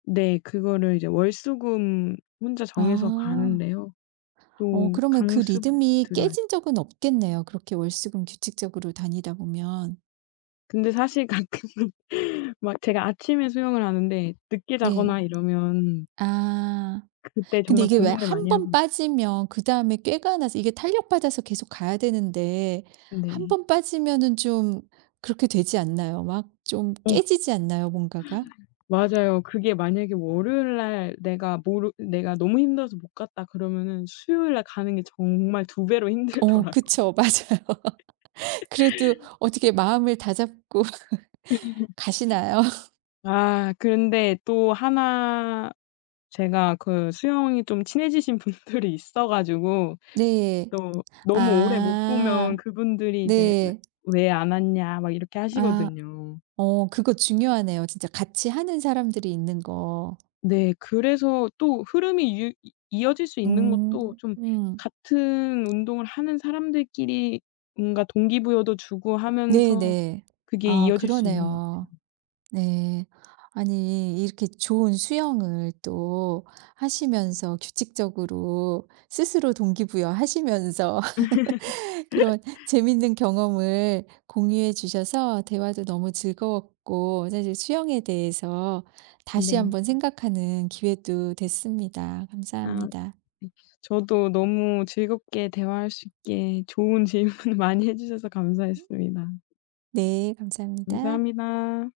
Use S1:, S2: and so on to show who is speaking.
S1: 네. 그거를 이제 월수금 혼자 정해서
S2: 아.
S1: 가는데요.
S2: 어
S1: 또
S2: 그러면 그
S1: 강습
S2: 리듬이
S1: 들어야
S2: 깨진 적은 없겠네요. 그렇게 월수금 규칙적으로 다니다 보면.
S1: 근데 사실 가끔은 막 제가 아침에 수영을 하는데 늦게
S2: 네.
S1: 자거나 이러면
S2: 아.
S1: 그때
S2: 근데
S1: 정말
S2: 이게 왜
S1: 고민을
S2: 1
S1: 많이
S2: 번
S1: 합니
S2: 빠지면 그 다음에 꾀가 나서 이게 탄력 받아서 계속 가야 되는데 1
S1: 네.
S2: 번 빠지면은 좀 그렇게 되지 않나요? 막 좀
S1: 어.
S2: 깨지지 않나요 뭔가가?
S1: 맞아요. 그게 만약에 월요일 날 내가 모르 내가 너무 힘들어서 못 갔다 그러면은 수요일날 가는 게 정말 2 배로
S2: 그 어
S1: 힘들더라고
S2: 그쵸. 맞아요. 그래도 어떻게 마음을 다잡고 가시나요?
S1: 아. 그런데 또 하나 제가 그 수영이 좀 친해지신 분들이 있어 가지고
S2: 네.
S1: 또 너무 오래 못 보면
S2: 아
S1: 그분들이 이제 "왜
S2: 네.
S1: 왜 안 왔냐?" 막 이렇게
S2: 아.
S1: 하시거든요.
S2: 어 그거 중요하네요 진짜 같이 하는 사람들이 있는 거.
S1: 네. 그래서 또 흐름이 유 이 이어질 수 있는
S2: 음.
S1: 것도 좀 같은 운동을 하는 사람들끼리 뭔가 동기부여도 주고 하면서
S2: 네네.
S1: 그게
S2: 아
S1: 이어질 수 있는 것
S2: 그러네요.
S1: 같아요.
S2: 네. 아니 이렇게 좋은 수영을 또 하시면서 규칙적으로 스스로 동기부여 하시면서 그런 재밌는 경험을 공유해 주셔서 대화도 너무 즐거웠고 사실 수영에 대해서 다시
S1: 네.
S2: 한번 생각하는 기회도 됐습니다.
S1: 아. 웁쓰.
S2: 감사합니다.
S1: 저도 너무 즐겁게 대화할 수 있게 좋은 질문 많이 해 주셔서
S2: 음?
S1: 감사했습니다.
S2: 네. 감사합니다.
S1: 감사합니다.